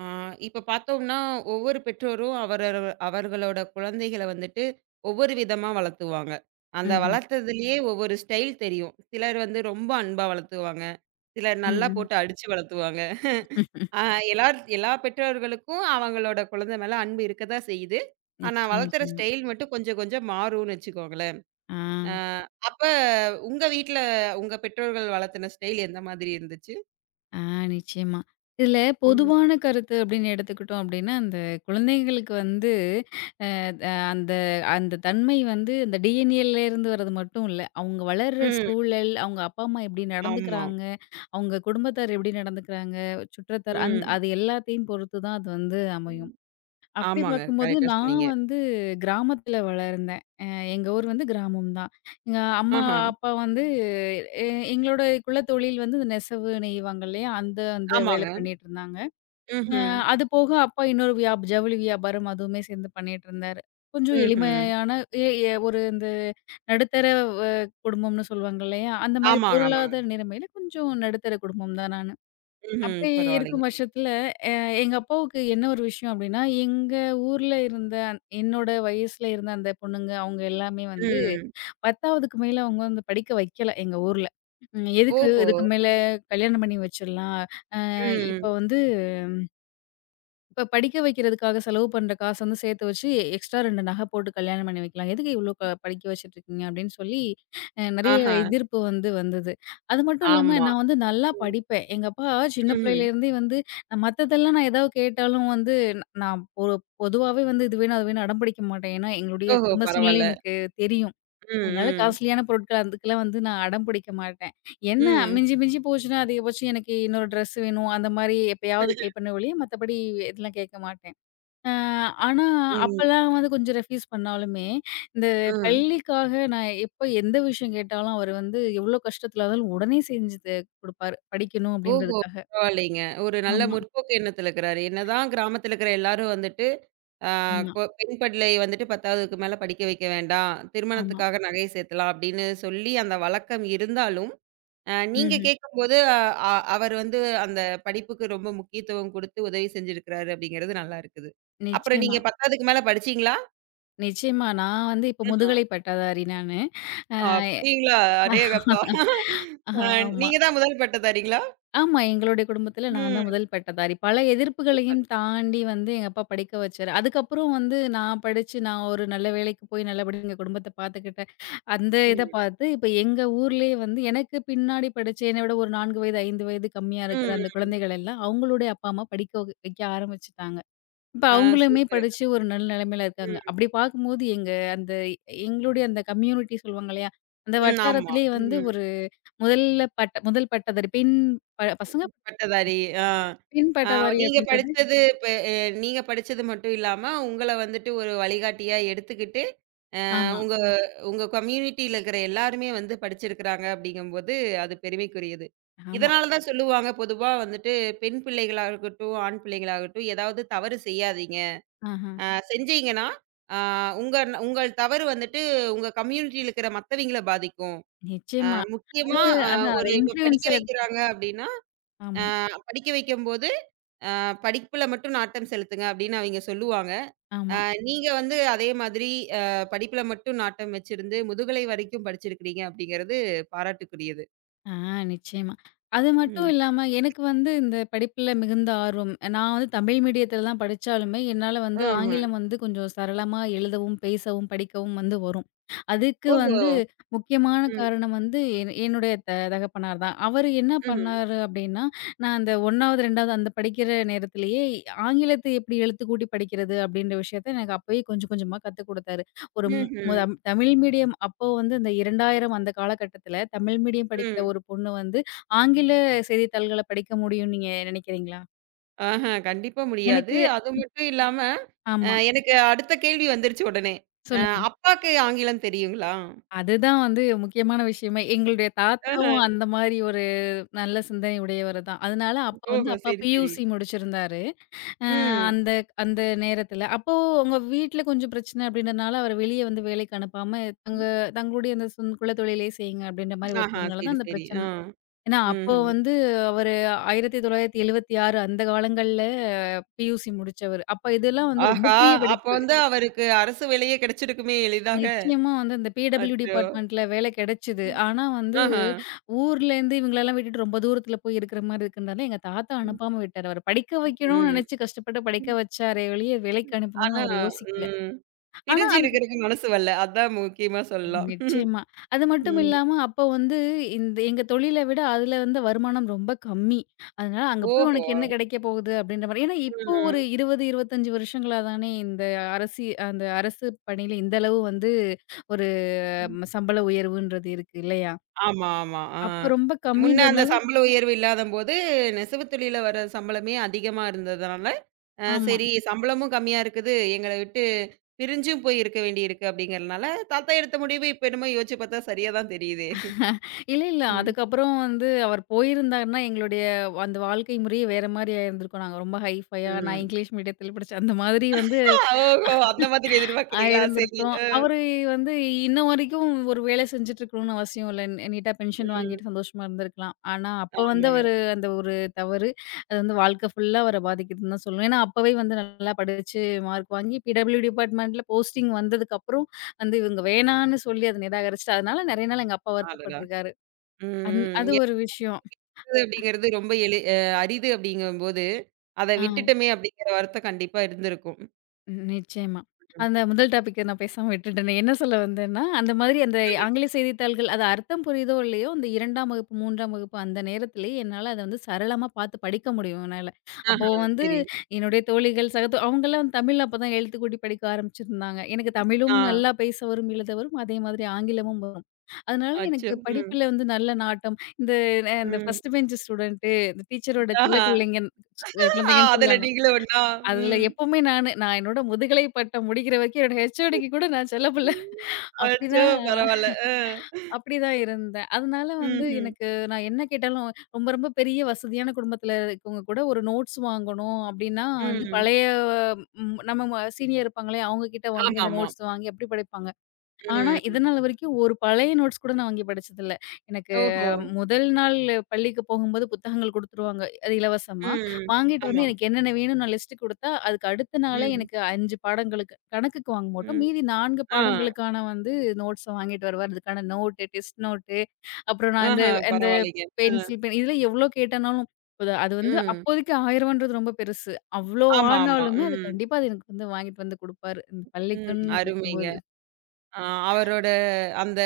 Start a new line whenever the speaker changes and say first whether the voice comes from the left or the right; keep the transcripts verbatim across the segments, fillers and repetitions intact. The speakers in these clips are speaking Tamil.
right: ஆ, இப்ப பார்த்தோம்னா, ஒவ்வொரு பெற்றோரும் அவரர் அவர்களோட குழந்தைகள வந்துட்டு ஒவ்வொரு விதமா வளர்த்துவாங்க. அந்த
left: ம்ஹ்ம்.
right: வளர்த்ததிலேயே ஒவ்வொரு ஸ்டைல் தெரியும். சிலர் வந்து ரொம்ப அன்பா வளர்த்துவாங்க. சிலர்
left: ம்,
right: நல்லா
left: ம்.
right: போட்டு அடிச்சு வளர்த்துவாங்க. ஆ எல்லார் எல்லா பெற்றோர்களுக்கும் அவங்களோட குழந்தை மேல அன்பு இருக்க தான் செய்யுது. ஆனா,
left: நிச்சயமா,
right: வளர்த்துற
left: நிச்சயமா.
right: ஸ்டைல் மட்டும் கொஞ்சம் கொஞ்சம் மாறும்னு வச்சுக்கோங்களேன்.
left: ஆ,
right: ஆ அப்ப உங்க வீட்ல உங்க பெற்றோர்கள் வளர்த்துன ஸ்டைல் எந்த மாதிரி இருந்துச்சு?
left: ஆ நிச்சயமா. இதில
right: ம்.
left: பொதுவான கருத்து அப்படின்னு எடுத்துக்கிட்டோம் அப்படின்னா, அந்த குழந்தைங்களுக்கு வந்து அ அந்த அந்த தன்மை வந்து இந்த டிஎன்ஏலேருந்து வர்றது மட்டும் இல்ல. அவங்க வளர்ற
right: ம்.
left: சூழல், அவங்க அப்பா, அம்மா எப்படி
right: ஆமா.
left: நடந்துக்கிறாங்க, அவங்க குடும்பத்தார் எப்படி நடந்துக்கிறாங்க, சுற்றத்தார் அந் அது எல்லாத்தையும் பொறுத்து தான் அது வந்து அமையும்.
right: ம்.
left: அப்படி
right: ஆமாங்க.
left: பார்க்கும்போது
right: கரெக்ட்டா
left: நான்
right: சொன்னீங்க.
left: வந்து கிராமத்துல வளர்ந்தேன். அ எங்க ஊர் வந்து கிராமம் தான். எங்க அம்மா,
right: ஆஹா.
left: அப்பா வந்து எ எங்களோட குலத்தொழில் வந்து இந்த நெசவு நெய்வாங்க இல்லையா? அந்த அந்த வேலை
right: ஆமாங்க.
left: பண்ணிட்டுருந்தாங்க. அ
right: ம்ஹ்ம்.
left: அது போக அப்பா இன்னொரு வியாப் ஜவுளி வியாபாரம் அதுவுமே சேர்ந்து பண்ணிட்டுருந்தாரு. கொஞ்சம்
right: ம்ஹ்ம்.
left: எளிமையான எ எ ஒரு இந்த நடுத்தர வ குடும்பம்னு சொல்லுவாங்க இல்லையா? அந்த மாரி
right: ஆமாங்க, ஆமாங்க.
left: பொருளாதார நிலைமையில கொஞ்சம் நடுத்தர குடும்பம் தான் நான்.
right: ம்ஹ்ம்.
left: அப்படி இருக்கும்
right: பரவாயில்லைங்க.
left: பட்சத்துல, அ எங்க அப்பாவுக்கு என்ன ஒரு விஷயம் அப்படின்னா, எங்க ஊர்ல இருந்த அந்த- என்னோட வயசுல இருந்த அந்த பொண்ணுங்க, அவங்க எல்லாமே வந்து
right: ம்.
left: பத்துக்கு மேல அவங்க வந்து படிக்க வைக்கல எங்க ஊர்ல. ம் எதுக்கு
right: ஓஹோ!
left: இதுக்கு மேல கல்யாணம் பண்ணி வச்சுரலாம். அ இப்ப
right: ம்.
left: வந்து இப்ப படிக்க வைக்கிறதுக்காக செலவு பண்ற காசு வந்து சேர்த்து வச்சு, எக்ஸ்ட்ரா இரண்டு நகை போட்டு கல்யாணம் பண்ணி வைக்கலாம். எதுக்கு இவ்ளோ க படிக்க வச்சுட்டுருக்கீங்க? அப்படின்னு சொல்லி அ நெறைய
right: ஆஹா.
left: எதிர்ப்பு வந்து வந்தது. அது மட்டும் இல்லாம
right: ஆமா.
left: நான் வந்து நல்லா
right: ம்.
left: படிப்பேன். எங்க அப்பா சின்ன
right: ம்ஹ்ம்.
left: பிள்ளையிலேருந்தே வந்து நான் மத்ததெல்லாம் நான் ஏதாவது கேட்டாலும் வந்து ந- நான் பொ பொதுவாவே வந்து இது வேணும், அது வேணும் அடம் பிடிக்க மாட்டேன். ஏன்னா எங்களுடைய
right: ஓஹோ!
left: குடும்ப சூழ்நிலை
right: பரவால்ல.
left: எனக்கு தெரியும்.
right: ம்,
left: அதனால
right: ம்.
left: காஸ்ட்லியான பொருட்கள் அதுக்கெல்லாம் வந்து நான் அடம் பிடிக்க மாட்டேன். என்ன
right: ம்.
left: மிஞ்சி மிஞ்சி போச்சுன்னா, அதிகபட்சம் எனக்கு இன்னொரு ட்ரெஸ் வேணும். அந்த மாரி எப்பயாவது கேட்பேனே ஒழிய, மத்தபடி இதெல்லாம் கேட்க மாட்டேன். அ ஆனா,
right: ம்,
left: அப்பலாம் வந்து கொஞ்சம் ரெஃப்யூஸ் பண்ணாலுமே, இந்த
right: ம்.
left: பள்ளிக்காக நான் எப்ப எந்த விஷயம் கேட்டாலும், அவரு வந்து எவ்ளோ கஷ்டத்துல இருந்தாலும் உடனே செஞ்சு த குடுப்பாரு. படிக்கணும்
right: ஓஹோ!
left: அப்படின்றதுக்காக.
right: பரவாயில்லைங்க. ஒரு நல்ல
left: ஆமா,
right: முற்போக்கு எண்ணத்துல இருக்கிறாரு. என்னதான் கிராமத்துல இருக்கிற எல்லாரும் வந்துட்டு, ஆ
left: ஆமா,
right: கொ பெண் பிள்ளை வந்துட்டு பத்தாவதுக்கு மேல படிக்க வைக்க வேண்டாம்.
left: ஆமா.
right: திருமணத்துக்காக நகை சேர்த்தலாம் அப்படின்னு சொல்லி அந்த வழக்கம் இருந்தாலும், அ நீங்க
left: ம்ஹ்ம்.
right: கேட்கும்போது அ அ அவர் வந்து அந்த படிப்புக்கு ரொம்ப முக்கியத்துவம் குடுத்து உதவி செஞ்சிருக்கிறாரு அப்படிங்கிறது நல்லா இருக்குது. அப்புறம்
left: நிச்சயமா,
right: நீங்க பத்தாவதுக்கு மேல படிச்சீங்களா?
left: நிச்சயமா. நான் வந்து இப்ப
right: ம்ஹ்ம்.
left: முதுகலை பட்டதாரி நானு. அ
right: அப்படிங்களா? அடேங்கப்பா! அ
left: ஆமா.
right: நீங்க தான் முதல் பட்டதாரிங்களா?
left: ஆமா. எங்களுடைய குடும்பத்தில நான் தான்
right: ம்.
left: முதல் பட்டதாரி. பல எதிர்ப்புகளையும்
right: சூப்பர்.
left: தாண்டி வந்து எங்க அப்பா படிக்க வச்சாரு. அதுக்கப்புறம் வந்து நான் படிச்சு, நான் ஒரு நல்ல வேலைக்கு போய் நல்லபடியா எங்க குடும்பத்த பார்த்துக்கிட்டேன். அந்த இத
right: ம்.
left: பார்த்து, இப்ப எங்க ஊர்லயே வந்து எனக்கு பின்னாடி படிச்ச என்ன விட ஒரு நான்கு வயது, ஐந்து வயது கம்மியா இருக்கிற
right: ம்.
left: அந்த குழந்தைகள் எல்லாம் அவங்களுடைய அப்பா, அம்மா படிக்க வ வைக்க ஆரம்பிச்சுட்டாங்க. இப்ப
right: ஆ
left: அவங்களுமே
right: சூப்பரு.
left: படிச்சு ஒரு நல்ல நிலைமையில இருக்காங்க.
right: ம்.
left: அப்படி பார்க்கும்போது எங்க அந்த எங்களுடைய அந்த கம்யூனிட்டி சொல்லுவாங்க இல்லையா? அந்த
right: ம். ஆமா.
left: வட்டாரத்திலேயே வந்து
right: ம்.
left: ஒரு முதல்ல பட்ட முதல் பட்டதாரி பெண் ப பசங்க
right: பட்டதாரி. ஆ.
left: பெண்
right: ஆ
left: பட்டதாரி
right: நீங்க
left: அப்படின்றது.
right: படிச்சது இப்ப அ நீங்க படிச்சது மட்டும் இல்லாம, உங்கள வந்துட்டு ஒரு வழிகாட்டியா எடுத்துக்கிட்டு
left: ஆமா,
right: உங்க உங்க கம்யூனிட்டில இருக்கிற எல்லாருமே வந்து படிச்சிருக்கிறாங்க அப்படிங்கும்போது அது பெருமைக்குரியது.
left: ஆமா,
right: இதனால தான் சொல்லுவாங்க பொதுவா வந்துட்டு பெண் பிள்ளைகளாகட்டும், ஆண் பிள்ளைகளாகட்டும் ஏதாவது தவறு செய்யாதீங்க.
left: ஆஹா.
right: அ செஞ்சீங்கன்னா, அ உங்க உங்கள் தவறு வந்துட்டு உங்க கம்யூனிட்டில இருக்கிற மத்தவங்கள பாதிக்கும். அ
left: நிச்சயமா. அது
right: முக்கியமா அ
left: அதான் அது
right: ஒரு இப்ப படிக்க
left: இன்ஃப்ளூயன்சர்.
right: வைக்கிறாங்க அப்படின்னா,
left: ஆமா,
right: அ படிக்க வைக்கும்போது அ படிப்புல மட்டும் நாட்டம் செலுத்துங்க அப்படின்னு அவைங்க சொல்லுவாங்க.
left: ஆமா.
right: நீங்க வந்து அதே மாதிரி அ படிப்பில மட்டும் நாட்டம் வச்சிருந்து, முதுகலை வரைக்கும் படிச்சிருக்கிறீங்க அப்படிங்கிறது பாராட்டுக்குரியது.
left: ஆ நிச்சயமா. அது மட்டும்
right: ம்.
left: இல்லாம, எனக்கு வந்து இந்த படிப்புல மிகுந்த ஆர்வம். நான் வந்து தமிழ் மீடியத்தில தான் படிச்சாலுமே, என்னால வந்து
right: ம்ஹ்ம்.
left: ஆங்கிலம் வந்து கொஞ்சம் சரளமா எழுதவும், பேசவும், படிக்கவும் வந்து வரும். அதுக்கு
right: ஓஹோ!
left: வந்து முக்கியமான
right: ம்.
left: காரணம் வந்து என் என்னுடைய த தகப்பனார் தான். அவரு என்ன
right: ம்ஹ்ம்.
left: பண்ணாரு அப்டின்னா, நான் அந்த முதல்வது, இரண்டாவது அந்த படிக்கிற நேரத்திலேயே ஆங்கிலத்தை எப்டி எழுத்துக்கூட்டி படிக்கிறது அப்டின்ற விஷயத்த எனக்கு அப்பயே கொஞ்சம் கொஞ்சமா கத்துக் குடுத்தாரு. ஒரு ம்
right: ம்ஹ்ம்.
left: முதம் தமிழ் மீடியம் அப்போ வந்து இந்த இரண்டாயிரம் அந்த காலகட்டத்தில தமிழ் மீடியம் படிக்கிற
right: ம்.
left: ஒரு பொண்ணு வந்து, ஆங்கில செய்தித்தாள்கள படிக்க முடியும்னு நீங்க நினைக்கிறீங்களா?
right: ஆஹா, கண்டிப்பா முடியாது.
left: எனக்கு
right: அது மட்டும் இல்லாம, அ
left: ஆமா.
right: எனக்கு அடுத்த கேள்வி வந்துருச்சு உடனே. அ
left: சொல்லுங்க.
right: அப்பாக்கு ஆங்கிலம் தெரியுங்களா?
left: அதுதான் வந்து முக்கியமான விஷயமே. எங்களுடைய
right: ஆஹ.
left: தாத்தாவும் அந்த மாரி ஒரு நல்ல சிந்தனை உடையவர் தான். அதனால அப்ப வந்து
right: ஓஹோ!
left: அப்பா
right: சரி, சரி.
left: பியூசி முடிச்சிருந்தாரு. அ
right: ம்.
left: அந்த அந்த நேரத்தில. அப்போ உங்க வீட்ல கொஞ்சம் பிரச்சனை அப்டின்றனால அவர வெளிய வந்து வேலைக்கு அனுப்பாம, தங்க தங்களுடைய அந்த சொந் குலத்தொழிலே செய்யுங்க அப்டின்ற மாரி
right: ஆஹா,
left: வச்சதுனால
right: சரி,
left: தான் அந்த
right: சரி.
left: பிரச்சனை.
right: ஆ.
left: ஏன்னா, அப்போ
right: ம்ஹ்ம்.
left: வந்து அவரு ஆயிரத்தி தொள்ளாயிரத்தி எழுபத்தி ஆறு அந்த காலங்கள்ல பியூசி முடிச்சவரு. அப்ப இதெல்லாம் ம். வந்து ரொம்ப
right: ஆஹா!
left: பெரிய
right: அப்ப
left: படிப்பு.
right: வந்து அவருக்கு அரசு வேலையே கிடைச்சிருக்குமே எளிதாக.
left: நிச்சயமா வந்து அந்த பிடபிள்யூ
right: அச்சோ!
left: டிபார்ட்மெண்ட்ல வேலை கிடைச்சது. ஆனா வந்து
right: ஆஹா.
left: ஊர்லேருந்து இவங்களெல்லாம் விட்டுட்டு ரொம்ப தூரத்துல போய் இருக்கிற மாரி இருக்குன்றனால, எங்க தாத்தா அனுப்பாம விட்டாரு. அவர படிக்க வைக்கணும்னு
right: ம்.
left: நினைச்சு கஷ்டப்பட்டு படிக்க
right: ம்.
left: வச்சாரே ஒழிய, வேலைக்கு அனுப்பணும்னு
right: ஆனா
left: அவரு யோசிக்கல.
right: ம்.
left: ஆனா
right: பிரிஞ்சு இருக்கிறதுக்கு மனசு வரல. அதான் முக்கியமா சொல்லலாம்.
left: நிச்சயமா. அது மட்டும்
right: ம்.
left: இல்லாம அப்போ வந்து இந்த எங்க தொழில விட அதுல வந்து வருமானம் ரொம்ப கம்மி. அதனால அங்க போய் உனக்கு
right: ஓஹோ!
left: என்ன கிடைக்க போகுது அப்படின்ற மாரி. ஏன்னா இப்போ ஒரு
right: ம்.
left: இருபது, இருபத்தி ஐந்து வருஷங்களா தானே இந்த அரசி அந்த அரசு பணியில இந்த அளவு வந்து ஒரு ம, சம்பள உயர்வுன்றது இருக்கு இல்லையா?
right: ஆமா, ஆமா. ஆ.
left: அப்ப ரொம்ப
right: முன்ன அந்த
left: கம்மின்றதுனால
right: சம்பள உயர்வு இல்லாதம்போது, நெசவுத் தொழில்ல வர சம்பளமே அதிகமா இருந்ததுனால, அ
left: ஆமா.
right: சரி சம்பளமும் கம்மியா இருக்குது. எங்கள விட்டு பிரிஞ்சும் போய் இருக்க வேண்டியிருக்கு அப்படிங்கிறனால, தாத்தா எடுத்த முடிவு இப்ப என்னமோ யோசிச்சு பார்த்தா சரியா தான் தெரியுதே.
left: இல்ல, இல்ல.
right: ம்.
left: அதுக்கப்புறம் வந்து அவர் போயிருந்தாருன்னா எங்களுடைய அந்த வாழ்க்கை முறையே வேற மாரி ஆயிருந்திருக்கும். நாங்க ரொம்ப ஹைஃபையா நான்
right: ம்.
left: இங்கிலீஷ் மீடியத்தில படிச்சேன். அந்த மாதிரி வந்து
right: ஓஹோ! அந்த மாதிரி
left: ஆ
right: எதிர்பார்க்குறீங்களா? சரி.
left: இருந்திருக்கும்.
right: அ.
left: அவரு வந்து இன்ன வரைக்கும் ஒரு வேலை செஞ்சுட்டு இருக்கணும்னு அவசியம் இல்ல. நி நீட்டா பென்ஷன்
right: ம்.
left: வாங்கிட்டு சந்தோஷமா இருந்திருக்கலாம். ஆனா, அப்ப வந்து
right: ஆமாங்க.
left: அவரு அந்த ஒரு தவறு, அது வந்து வாழ்க்கை ஃபுல்லா அவர பாதிக்குதுன்னு தான் சொல்லணும். ஏன்னா, அப்பவே வந்து நல்லா படிச்சு மார்க் வாங்கி பிடபிள்யூ டிபார்ட்மெண்ட்ல போஸ்டிங் வந்ததுக்கப்புறம் வந்து இவங்க வேணான்னு சொல்லி அத நிராகரிச்சுட்டு, அதனால நெறைய நாள் எங்க அப்பா
right: அடடா!
left: வருத்தப்பட்டுருக்காரு.
right: ம்,
left: அந் அது
right: ம்.
left: ஒரு விஷயம்.
right: அப்படிங்கிறது ரொம்ப எளி அ அரிது அப்படிங்கும்போது, அத
left: ஆ.
right: விட்டுட்டோமே அப்படிங்கிற வருத்தம் கண்டிப்பா இருந்திருக்கும்.
left: ம். நிச்சயமா. அந்த முதல் டாபிக்க நான் பேசாம விட்டுட்டேனே. என்ன சொல்ல வந்தேன்னா, அந்த மாதிரி அந்த ஆங்கில செய்தித்தாள்கள் அது அர்த்தம் புரியுதோ இல்லையோ, அந்த இரண்டாம் வகுப்பு, மூன்றாம் வகுப்பு அந்த நேரத்திலேயே என்னால அத வந்து சரளமா பார்த்து படிக்க முடியும் என்னால. அப்போ
right: ஆஹா,
left: வந்து
right: சரி.
left: என்னுடைய தோழிகள், சக தோ அவங்கலாம் தமிழ் அப்பதான் எழுத்து கூட்டி படிக்க ஆரம்பிச்சிருந்தாங்க. எனக்கு
right: ஆ,
left: தமிழும் நல்லா பேச வரும், எழுத வரும். அதே மாதிரி ஆங்கிலமும் வரும். அதனால
right: அச்சோ!
left: எனக்கு
right: ம்,
left: படிப்புல வந்து நல்ல நாட்டம். இந்த அஹ், இந்த
right: ம்.
left: ஃபர்ஸ்ட் பெஞ்ச் ஸ்டூடண்ட், இந்த டீச்சரோட செல்ல
right: ஆஹா,
left: பிள்ளைங்கன்னு
right: ஆ
left: குழந்தைங்கன்னு
right: அதுல
left: சொல்லுவாங்க.
right: நீங்களும் ஒண்ணா?
left: அதுல
right: ம்.
left: எப்பவுமே நானு, நான் என்னோட முதுகலை பட்டம் முடிக்கிற வரைக்கும் என்னோட ஹெச்ஓடிக்கு கூட நான் செல்லப்பிள்ள.
right: அச்சோ!
left: அப்படிதான்
right: பரவால்ல. அ.
left: அப்படிதான் இருந்தேன். அதனால வந்து
right: ம்ஹ்ம்.
left: எனக்கு நான் என்ன கேட்டாலும் ரொம்ப ரொம்ப பெரிய வசதியான குடும்பத்துல இருக்கவங்க கூட ஒரு நோட்ஸ் வாங்கணும் அப்படின்னா வந்து
right: ம்.
left: பழைய ம் நம்ம சீனியர் இருப்பாங்களே அவங்க கிட்ட வாங்கி அந்த
right: ஆமாமா.
left: நோட்ஸ் வாங்கி அப்படி படிப்பாங்க. ஆனா,
right: ம்.
left: இதனால வரைக்கும் ஒரு பழைய நோட்ஸ் கூட நான் வாங்கி படிச்சதில்ல. எனக்கு
right: ஓஹோ!
left: முதல் நாள் பள்ளிக்கு போகும்போது புத்தகங்கள் குடுத்துருவாங்க. அது இலவசமா.
right: ம்.
left: வாங்கிட்டு வந்து
right: ஆமா.
left: எனக்கு என்னென்ன வேணும்னு நான் லிஸ்ட் குடுத்தா, அதுக்கு அடுத்த நாளே
right: ம்.
left: எனக்கு ஐந்து பாடங்களுக்கு கணக்குக்கு வாங்க மாட்டோம்.
right: ம்.
left: மீதி நான்கு
right: ஆ.
left: பாடங்களுக்கான வந்து நோட்ஸ வாங்கிட்டு வருவார். அதுக்கான நோட்டு, டெஸ்ட் நோட்டு, அப்புறம் நான் இந்த
right: ஆஹா,
left: இந்த
right: பரவாயில்லைங்க. அ.
left: பென்சில் பென் இதெல்லாம் எவ்ளோ கேட்டனாலும் அது அது வந்து
right: ம்.
left: அப்போதைக்கு ரூபாய் ஆயிரம் என்றது ரொம்ப பெருசு. அவ்ளோ
right: ஆமா, ஆமா.
left: ஆனாலுமே அது
right: ம்.
left: கண்டிப்பா அது எனக்கு வந்து வாங்கிட்டு வந்து குடுப்பாரு. இந்த பள்ளிக்குன்னு
right: ம்.
left: கேட்கும்போது.
right: அருமைங்க. ஆ அவரோட அந்த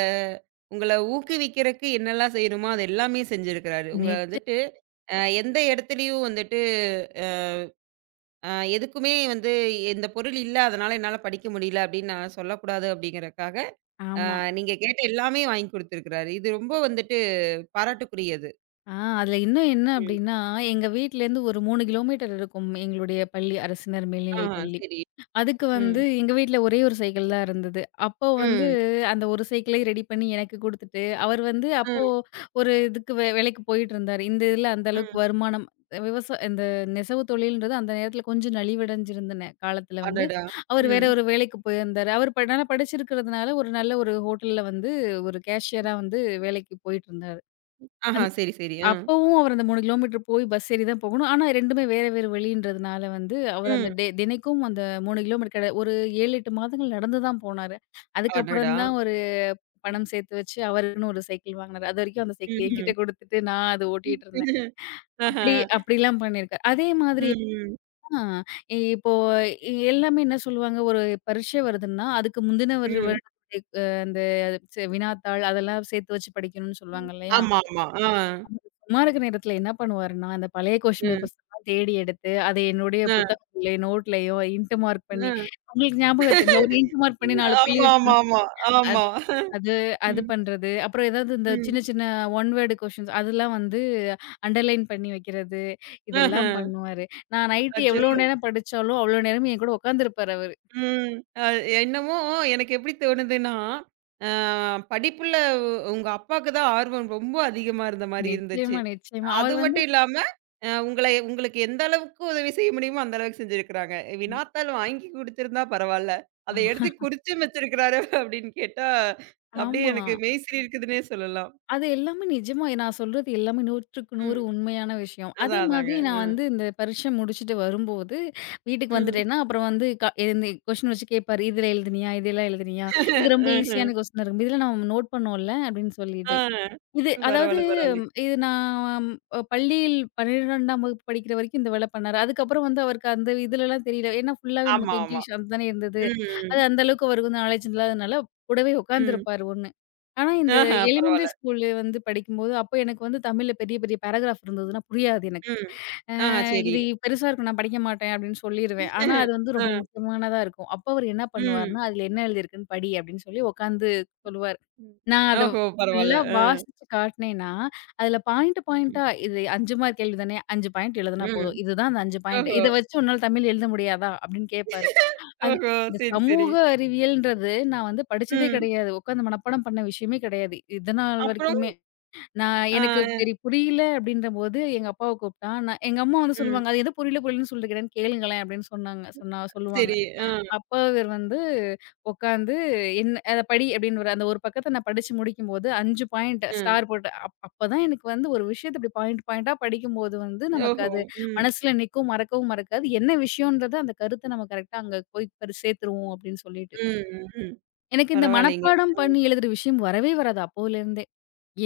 right: உங்கள ஊக்குவிக்கிறக்கு என்னெல்லாம் செய்யணுமோ, அது எல்லாமே செஞ்சிருக்கிறாரு. உங்கள
left: நிச்சயம்.
right: வந்துட்டு அ எந்த இடத்துலயும் வந்துட்டு அ எதுக்குமே வந்து இந்த பொருள் இல்ல, அதனால என்னால படிக்க முடியல அப்படின்னு நான் சொல்லக்கூடாது அப்படிங்கிறக்காக, அ
left: ஆமா.
right: நீங்க கேட்ட எல்லாமே வாங்கி குடுத்துருக்கிறாரு. இது ரொம்ப வந்துட்டு பாராட்டுக்குரியது.
left: ஆ அதில இன்னும் என்ன
right: ம்.
left: அப்டின்னா, எங்க வீட்லேருந்து ஒரு மூன்று கிலோமீட்டர் இருக்கும் எங்களுடைய பள்ளி. அரசினர்
right: ஆ
left: மேல்நிலைப் பள்ளி.
right: சரி.
left: அதுக்கு
right: ம்.
left: வந்து எங்க வீட்ல ஒரே ஒரு சைக்கிள் தான் இருந்தது. அப்போ வந்து
right: ம்.
left: அந்த ஒரு சைக்கிளே ரெடி பண்ணி எனக்கு குடுத்துட்டு, அவர் வந்து அப்போ
right: ம்.
left: ஒரு இதுக்கு வே வேலைக்கு போயிட்டுருந்தாரு. இந்த இதில அந்த அளவுக்கு
right: ம்.
left: வருமானம் விவசா இந்த நெசவு தொழில்ன்றது அந்த நேரத்தில கொஞ்சம் நலிவடைஞ்சிருந்த நே காலத்தில வந்து,
right: அடடா!
left: அவர் வேற
right: ம்.
left: ஒரு வேலைக்கு போயிருந்தாரு. அவர் ப நல்லா படிச்சிருக்கிறதுனால ஒரு நல்ல ஒரு ஹோட்டல்ல வந்து ஒரு கேஷியரா வந்து வேலைக்கு போயிட்டுருந்தாரு.
right: ஆஹா. சரி, சரி. ஆ.
left: அப்பவும் அவர் அந்த மூன்று கிலோமீட்டர் போய் பஸ் ஏறி தான் போகணும். ஆனா இரண்டுமே வேற வேற வழின்றதுனால வந்து அவர் அந்த
right: ம்.
left: டெ தினைக்கும் அந்த மூன்று கிலோமீட்டர் கட ஒரு ஏழு, எட்டு மாதங்கள் நடந்து தான் போனாரு. அதுக்கப்புறம்
right: அடடா!
left: தான் ஒரு பணம் சேர்த்து வச்சு அவருக்குன்னு ஒரு சைக்கிள் வாங்குனாரு. அதுவரைக்கும் அந்த சைக்கிள் என்கிட்ட
right: ம்ஹ்ம்.
left: குடுத்துட்டு நான் அத ஓட்டிட்டு இருந்தேன்.
right: ஆஹா.
left: அப்படி அப்படிலாம் பண்ணியிருக்காரு. அதே மாதிரி
right: ம்.
left: தான் இப்போ எ- எல்லாமே என்ன சொல்லுவாங்க, ஒரு பரீட்சை வருதுன்னா, அதுக்கு முந்தின ஒரு
right: ம்.
left: வருடத்துடைய அ அந்த செ வினாத்தாள் அதெல்லாம் சேர்த்து வச்சு படிக்கணும்னு சொல்லுவாங்க இல்லையா?
right: ஆமா, ஆமா. ஆ.
left: சும்மா இருக்கிற நேரத்துல என்ன பண்ணுவாருன்னா, அந்த பழைய கொஸ்டின்
right: ம்.
left: பேப்பர்ஸ்லாம் தேடி எடுத்து, அதை என்னுடைய
right: அ.
left: புத்தகங்கள்லயோ, நோட்லயோ இன்ட் மார்க் பண்ணி
right: அ.
left: உங்களுக்கு ஞாபகம் இருக்குங்களா? ஒரு இன்ட் மார்க் பண்ணி நான்கு புள்ளி
right: ஆமா,
left: வச்சு
right: ஆமா, ஆமா.
left: அது
right: ஆமா.
left: அது அது
right: ம்.
left: பண்றது. அப்புறம் ஏதாவது இந்த
right: ம்.
left: சின்ன சின்ன ஒன் வேர்ட் கொஸ்டின்ஸ் அதெல்லாம் வந்து அண்டர்லைன் பண்ணி வைக்கிறது.
right: ஆஹ.
left: இதெல்லாம் பண்ணுவாரு. நான் நைட்
right: அச்சோ!
left: எவ்வளோ நேரம் படிச்சாலும், அவ்வளோ நேரம் என் கூட உட்காந்துருப்பாரு அவரு.
right: ம். அ என்னமோ எனக்கு எப்படி தோணுதுன்னா, அ படிப்புல உங்க அப்பாக்கு தான் ஆர்வம் ரொம்ப அதிகமா இருந்த மாரி இருந்துச்சு.
left: நிச்சயமா, நிச்சயமா.
right: அது
left: அவர் வந்து
right: மட்டும் இல்லாம, அ உங்கள உங்களுக்கு எந்த அளவுக்கு உதவி செய்ய முடியுமோ, அந்த அளவுக்கு செஞ்சிருக்கிறாங்க. வினாத்தாள் வாங்கி குடுத்திருந்தா பரவால்ல. அத எடுத்து குறிச்சும் வச்சிருக்கிறாரு அப்படின்னு கேட்டா, அப்படியே
left: ஆமா.
right: எனக்கு மெய் சிலிர்க்குதுன்னே சொல்லலாம்.
left: அது எல்லாமே நிஜமா நான் சொல்றது எல்லாமே நூறுக்கு நூறு
right: ம்.
left: உண்மையான விஷயம். அதே
right: அதான், அதாங்க.
left: மாதிரி நான்
right: ம்.
left: வந்து இந்த பரீட்சை முடிச்சுட்டு வரும்போது, வீட்டுக்கு
right: ம்.
left: வந்துட்டேன்னா, அப்புறம் வந்து க இந்த கொஸ்டின் வச்சு கேட்பாரு. "இதுல எழுதினியா? இதெல்லாம் எழுதினியா? இது ரொம்ப
right: ம்ஹ்ம்.
left: ஈஸியான கொஸ்டினா இருக்கும். இதுல நம்ம நோட் பண்ணோம்ல" அப்படின்னு
right: ஆ.
left: சொல்லிட்டு. இது அதாவது
right: பரவால்ல, பரவால்ல.
left: இது நான் அ பள்ளியில் பன்னிரண்டாம் வகுப்பு படிக்கிற வரைக்கும் இந்த வேலை பண்ணாரு. அதுக்கப்புறம் வந்து அவருக்கு அந்த இதுலலாம் தெரியல. ஏன்னா ஃபுல்லாவே
right: ஆமா,
left: நமக்கு
right: ஆமா.
left: இங்கிலீஷ் அதுதானே இருந்தது.
right: ம்.
left: அது அந்த அளவுக்கு அவருக்கு வந்து நாலேட்ஜ் இல்லாதனால கூடவே
right: ம்.
left: உட்காந்துருப்பாரு ஒண்ணு. ஆனா இந்த
right: ஆஹ,
left: எலிமெண்டரி
right: பரவால்ல.
left: ஸ்கூல்ல வந்து படிக்கும்போது, அப்ப எனக்கு வந்து தமிழ்ல பெரிய பெரிய பேராகிராஃப் இருந்ததுன்னா புரியாது எனக்கு.
right: ம்.
left: அ
right: ஆஹ, சரி.
left: இது பெருசா இருக்கும் நான் படிக்க மாட்டேன் அப்படின்னு சொல்லிருவேன். ஆனா அது வந்து ரொம்ப
right: ஆ.
left: முக்கியமானதா இருக்கும். அப்ப அவரு என்ன
right: ம்.
left: பண்ணுவாருன்னா, "அதுல என்ன எழுதியிருக்குன்னு படி" அப்படின்னு சொல்லி உட்காந்து சொல்லுவாரு. நான் அத
right: ஓஹோ! பரவால்ல.
left: ஃபுல்லா
right: அ.
left: வாசிச்சு காட்டினேன்னா, அதில பாயிண்ட் பாயிண்ட்டா இது ஐந்து மார்க் கேள்வி தானே, ஐந்து பாயிண்ட் எழுதுனா
right: ம்.
left: போதும். இதுதான் அந்த ஐந்து பாயிண்ட்.
right: ஓஹோ!
left: இத வச்சு உன்னால தமிழ் எழுத முடியாதா? அப்படின்னு கேட்பாரு. அந்
right: ஓஹோ!
left: இந்த
right: சரி, சரி.
left: சமூக அறிவியல்ன்றது நான் வந்து படிச்சதே
right: ம்.
left: கிடையாது. உட்காந்து மனப்பாடம் பண்ண விஷயமே கிடையாது. இது நாள்
right: அப்புறம்?
left: வரைக்குமே. நான் எனக்கு
right: ஆ.
left: சரி புரியல அப்படின்றபோது எங்க அப்பாவ கூப்பிட்டா, நான் எங்க அம்மா வந்து
right: ம்.
left: சொல்லுவாங்க, "அது எது புரியல புரியலன்னு சொல்லிருக்கிறேன்னு கேளுங்களேன்" அப்படின்னு சொன்னாங்க. சொன்னா சொல்லுவாங்க.
right: சரி. ஆ.
left: அப்ப இவர் வந்து உட்காந்து என்ன "அத படி" அப்படின்னுவாரு. அந்த ஒரு பக்கத்த நான் படிச்சு முடிக்கும்போது ஐந்து பாயிண்ட்
right: ஆ.
left: ஸ்டார் போட்டு அப் அப்பதான் எனக்கு வந்து ஒரு விஷயத்த இப்படி பாயிண்ட் பாயிண்ட்டா படிக்கும்போது வந்து நமக்கு
right: ஓஹோ!
left: அது
right: ம்.
left: மனசுல நிக்கும், மறக்கவும் மறக்காது. என்ன விஷயம்ன்றத அந்த கருத்த நம்ம கரெக்ட்டா அங்க போய் பரி சேர்த்துருவோம் அப்படின்னு சொல்லிட்டு.
right: ம். ம்.
left: எனக்கு இந்த
right: பரவால்லைங்க.
left: மனப்பாடம் பண்ணி எழுதுற விஷயம் வரவே வராது அப்போலருந்தே.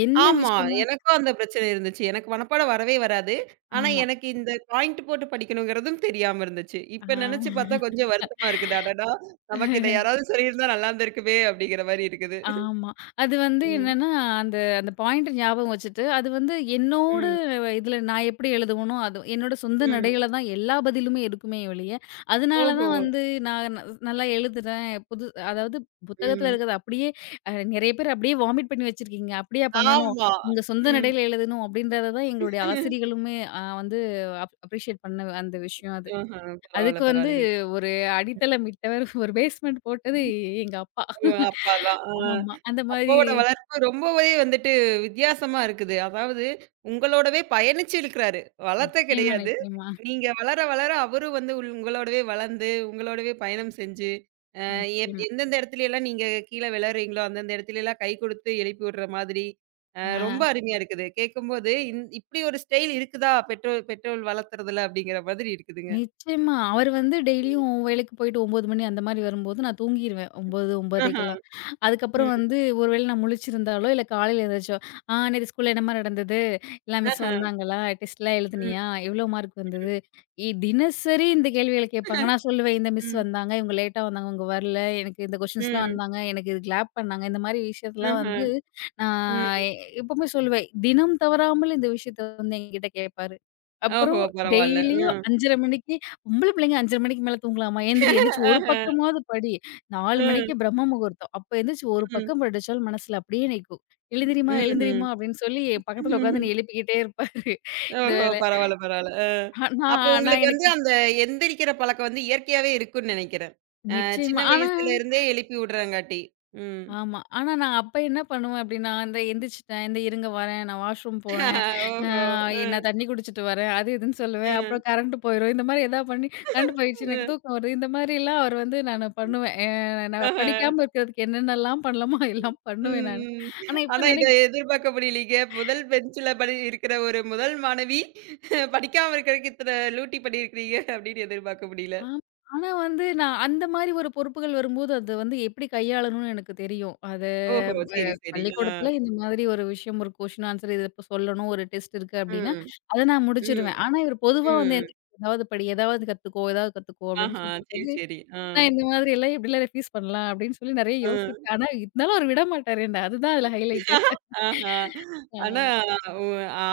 left: என்ன
right: ஆமா.
left: விஷயமோ
right: எனக்கும் அந்த பிரச்சனை இருந்துச்சு. எனக்கு மனப்பாடம் வரவே வராது. ஆனா,
left: ஆமா.
right: எனக்கு இந்த பாயிண்ட் போட்டு படிக்கணுங்கிறதும் தெரியாம இருந்துச்சு.
left: ஆ.
right: இப்ப நெனச்சு பார்த்தா கொஞ்சம் வருத்தமா இருக்குது. அடடா! நமக்கு இத யாராவது சொல்லியிருந்தா நல்லா இருந்திருக்குமே! அப்படிங்கிற மாரி இருக்குது.
left: ஆமா. அது வந்து
right: ம்,
left: என்னன்னா, அந்த அந்த பாயிண்ட் ஞாபகம் வச்சுட்டு, அது வந்து என்னோட
right: ம்,
left: இதுல நான் எப்படி எழுதுவனோ, அது என்னோட சொந்த
right: ம்.
left: நடையில தான் எல்லா பதிலுமே இருக்குமே ஒழிய, அதனால
right: ஓஹோ!
left: தான் வந்து நான் ந- நல்லா எழுதுறேன். புது அதாவது புத்தகத்துல
right: ம்.
left: இருக்கிறது அப்படியே அ நெறைய பேர் அப்படியே வாமிட் பண்ணி வச்சிருக்கீங்க. அப்படியா பண்ணணும்?
right: ஆமா.
left: உங்க சொந்த
right: ம்.
left: நடையில எழுதணும் அப்படின்றத தான் எங்களுடைய ஆசிரியர்களுமே அ வந்து அப் அப்ரிஷியேட் பண்ண அந்த விஷயம் அது.
right: ஆஹ. பரவால்ல,
left: அதுக்கு வந்து
right: பரவால்லைங்க.
left: ஒரு அடித்தளம் இட்டவர், ஒரு பேஸ்மெண்ட் போட்டது எங்க அப்பா.
right: ஓ! அப்பா தான். ஆ.
left: ஆமா. அந்த மாரி
right: அப்பாவோட வளர்ப்பு ரொம்பவே வந்துட்டு வித்தியாசமா இருக்குது. அதாவது உங்களோடவே பயணிச்சு இருக்கிறாரு. வளர்த்த
left: நிச்சயமா,
right: கிடையாது.
left: நிச்சயமா,
right: நீங்க வளர வளர அவரும் வந்து உள் உங்களோடவே வளர்ந்து, உங்களோடவே பயணம் செஞ்சு, அ எப்
left: நிச்சயமா.
right: எந்தெந்த இடத்துலலாம் நீங்க கீழ விழறீங்களோ, அந்தந்த இடத்துலலாம் கை கொடுத்து எழுப்பி விடுற மாதிரி, அ ரொம்ப
left: ஆ
right: அருமையா இருக்குது. கேட்கும்போது இந் இப்படி ஒரு ஸ்டைல் இருக்குதா? பெற்றோர் பெற்றோர் வளர்த்துறதுல அப்படிங்கிற மாதிரி இருக்குதுங்க.
left: நிச்சயமா. அவரு வந்து டெய்லியும் வேலைக்கு போயிட்டு ஒன்பது மணி அந்த மாரி வரும்போது நான் தூங்கிருவேன். ஒன்பது,
right: ஆஹா.
left: 9:30க்கெல்லாம். அதுக்கப்புறம்
right: ம்.
left: வந்து ஒரு வேளை நான் முழிச்சிருந்தாலோ, இல்ல காலையில எந்திரிச்சோ, "ஆ நேத்து ஸ்கூல்ல என்னம்மா நடந்தது? எல்லாம் மிஸ்
right: ஆஹா.
left: வந்தாங்களா? டெஸ்ட்லாம்
right: ம்.
left: எழுதுனியா? எவ்ளோ மார்க் வந்தது?" இ தினசரி இந்த கேள்விகள கேட்பாங்க. நான் சொல்லுவேன், "இந்த மிஸ்
right: ம்.
left: வந்தாங்க, இவங்க லேட்டா வந்தாங்க, இவங்க வரல, எனக்கு இந்த கொஸ்டின்ஸ்லாம்
right: ம்.
left: வந்தாங்க, எனக்கு இது கிளாப் பண்ணாங்க." இந்த மாரி விஷயத்தலாம்
right: ஆஹா.
left: வந்து நான்
right: ம்.
left: எ- எப்பவுமே சொல்லுவேன். தினம் தவறாமல் இந்த விஷயத்த வந்து என்கிட்ட கேட்பாரு.
right: ஓஹோ!
left: அப்புறம்
right: பரவால்ல.
left: டெய்லியும்
right: ம்.
left: ஐந்தே முப்பது மணிக்கு, "பொம்பள பிள்ளைங்க ஐந்தே முப்பது மணிக்கு மேல தூங்கலாமா? எந்திரி எந்திரிச்சு ஒரு
right: ஆஹ.
left: பக்கமாவது படி." நான்கு மணிக்கு
right: ம்,
left: பிரம்ம முகூர்த்தம். அப்ப எந்திரிச்சு ஒரு
right: ம்.
left: பக்கம் படிச்சாலும் மனசுல அப்படியே நிக்கும். "எழுந்திரிம்மா, எழுந்திரிம்மா" அப்படின்னு சொல்லி என் பக்கத்துல உட்காந்து
right: ம்ஹ்ம்.
left: என்னைய எழுப்பிக்கிட்டே இருப்பாரு. இந்த
right: ஓஹோ!
left: வேல.
right: பரவால்ல, பரவால்ல. அ.
left: ஆ
right: அப்போ
left: நான் நான்
right: உங்களுக்கு வந்து
left: எனக்கு
right: அந்த எந்திரிக்கிற பழக்கம் வந்து இயற்கையாவே இருக்குன்னு நெனைக்கிறேன். அ சின்ன
left: நிச்சயமா. ஆனா
right: வயசுல இருந்தே எழுப்பி விடுறங்காட்டி. ம்.
left: ஆமா. ஆனா நான் அப்ப என்ன பண்ணுவேன் அப்படின்னா, இந்த எந்திரிச்சுட்டேன், இந்த இருங்க வரேன், நான் வாஷ்ரூம் போறேன், அ
right: ஓஹோ! அ,
left: நான் தண்ணி குடிச்சிட்டு வரேன், அது இதுன்னு சொல்லுவேன்.
right: அ.
left: அப்புறம் கரண்ட் போயிரும். இந்த மாரி ஏதாவது பண்ணி கரண்ட் போயிடுச்சு, எனக்கு
right: ம்.
left: தூக்கம் வருது. இந்த மாரிலாம் அவர் வந்து நானு பண்ணுவேன். அ நான்
right: ஆஹ.
left: படிக்காம இருக்கிறதுக்கு என்னென்னலாம் பண்ணலாமோ எல்லாம் பண்ணுவேன்
right: ம்,
left: நானு.
right: ம்.
left: ஆனா இப்ப
right: ஆனா இத
left: நெனை
right: எதிர்பார்க்க முடியலீங்க. முதல் பெஞ்சுல படி இருக்கிற ஒரு முதல் மாணவி படிக்காம இருக்கிறதுக்கு இத்தன லூட்டி பண்ணியிருக்கிறீங்க அப்படின்னு எதிர்பார்க்க முடியல.
left: ஆம். ஆனா வந்து, நான் அந்த மாரி ஒரு பொறுப்புகள் வரும்போது, அத வந்து எப்படி கையாளணும்னு எனக்கு தெரியும். அது
right: ஓஹோ!
left: அ
right: சரி, சரி. ஆ.
left: பள்ளிக்கூடத்துல இந்த மாதிரி ஒரு விஷயம், ஒரு கொஸ்டின் ஆன்ஸர் இத இப்ப சொல்லணும், ஒரு டெஸ்ட் இருக்கு அப்படின்னா,
right: ம்,
left: அத நான்
right: ம்,
left: முடிச்சிருவேன். ஆனா இவர் பொதுவா வந்து
right: ம்.
left: என்ன "ஏதாவது படி, ஏதாவது கத்துக்கோ, ஏதாவது கத்துக்கோ" அப்படின்னு
right: ஆஹா, சரி,
left: சொல்லும்போது,
right: சரி. ஆ,
left: நான் இந்த மாதிரி எல்லாம் எப்படிலாம் ரெஃப்யூஸ் பண்ணலாம் அப்படின்னு சொல்லி நெறைய
right: ஆ.
left: யோசிப்பேன். ஆனா இருந்தாலும் அவர் விடமாட்டாரு என்ன. அதுதான் அதுல ஹைலைட்டு.
right: ஆஹா. ஆனா, உ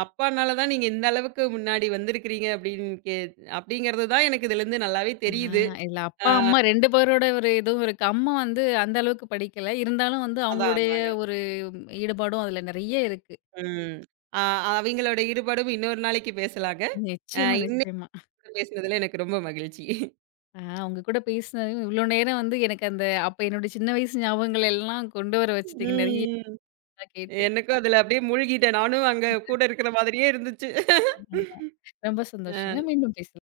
right: அப்பானால தான் நீங்க இந்த அளவுக்கு முன்னாடி வந்திருக்கிறீங்க அப்படின்னு கே அப்படிங்கிறது தான் எனக்கு இதுலருந்து நல்லாவே
left: ஆ,
right: தெரியுது.
left: இதுல அப்பா,
right: அ
left: அம்மா இரண்டு பேரோட ஒரு இதுவும் இருக்கு. அம்மா வந்து அந்த அளவுக்கு படிக்கல. இருந்தாலும் வந்து
right: அதான்,
left: அவங்களுடைய
right: அதாங்க.
left: ஒரு ஈடுபாடும் அதுல நெறைய இருக்கு.
right: ம். அ அவிங்களோட ஈடுபாடும் இன்னொரு நாளைக்கு பேசலாங்க. அ
left: நிச்சயமா, நிச்சயமா.
right: இன்னைக்கு பேசினதுல எனக்கு ரொம்ப மகிழ்ச்சி.
left: ஆ உங்க கூட பேசினது இவ்ளோ நேரம் வந்து எனக்கு அந்த அப்ப என்னோட சின்ன வயசு ஞாபகங்கள் எல்லாம் கொண்டு வர
right: ம்,
left: வச்சுட்டீங்க. நெறைய
right: ம்.
left: கேட்டு.
right: எனக்கும் அதுல அப்படியே மூழ்கிட்டேன். நானும் அங்க கூட இருக்கிற மாதிரியே இருந்துச்சு.
left: ஆமா. ரொம்ப சந்தோஷங்க. மீண்டும் பேசலாம்.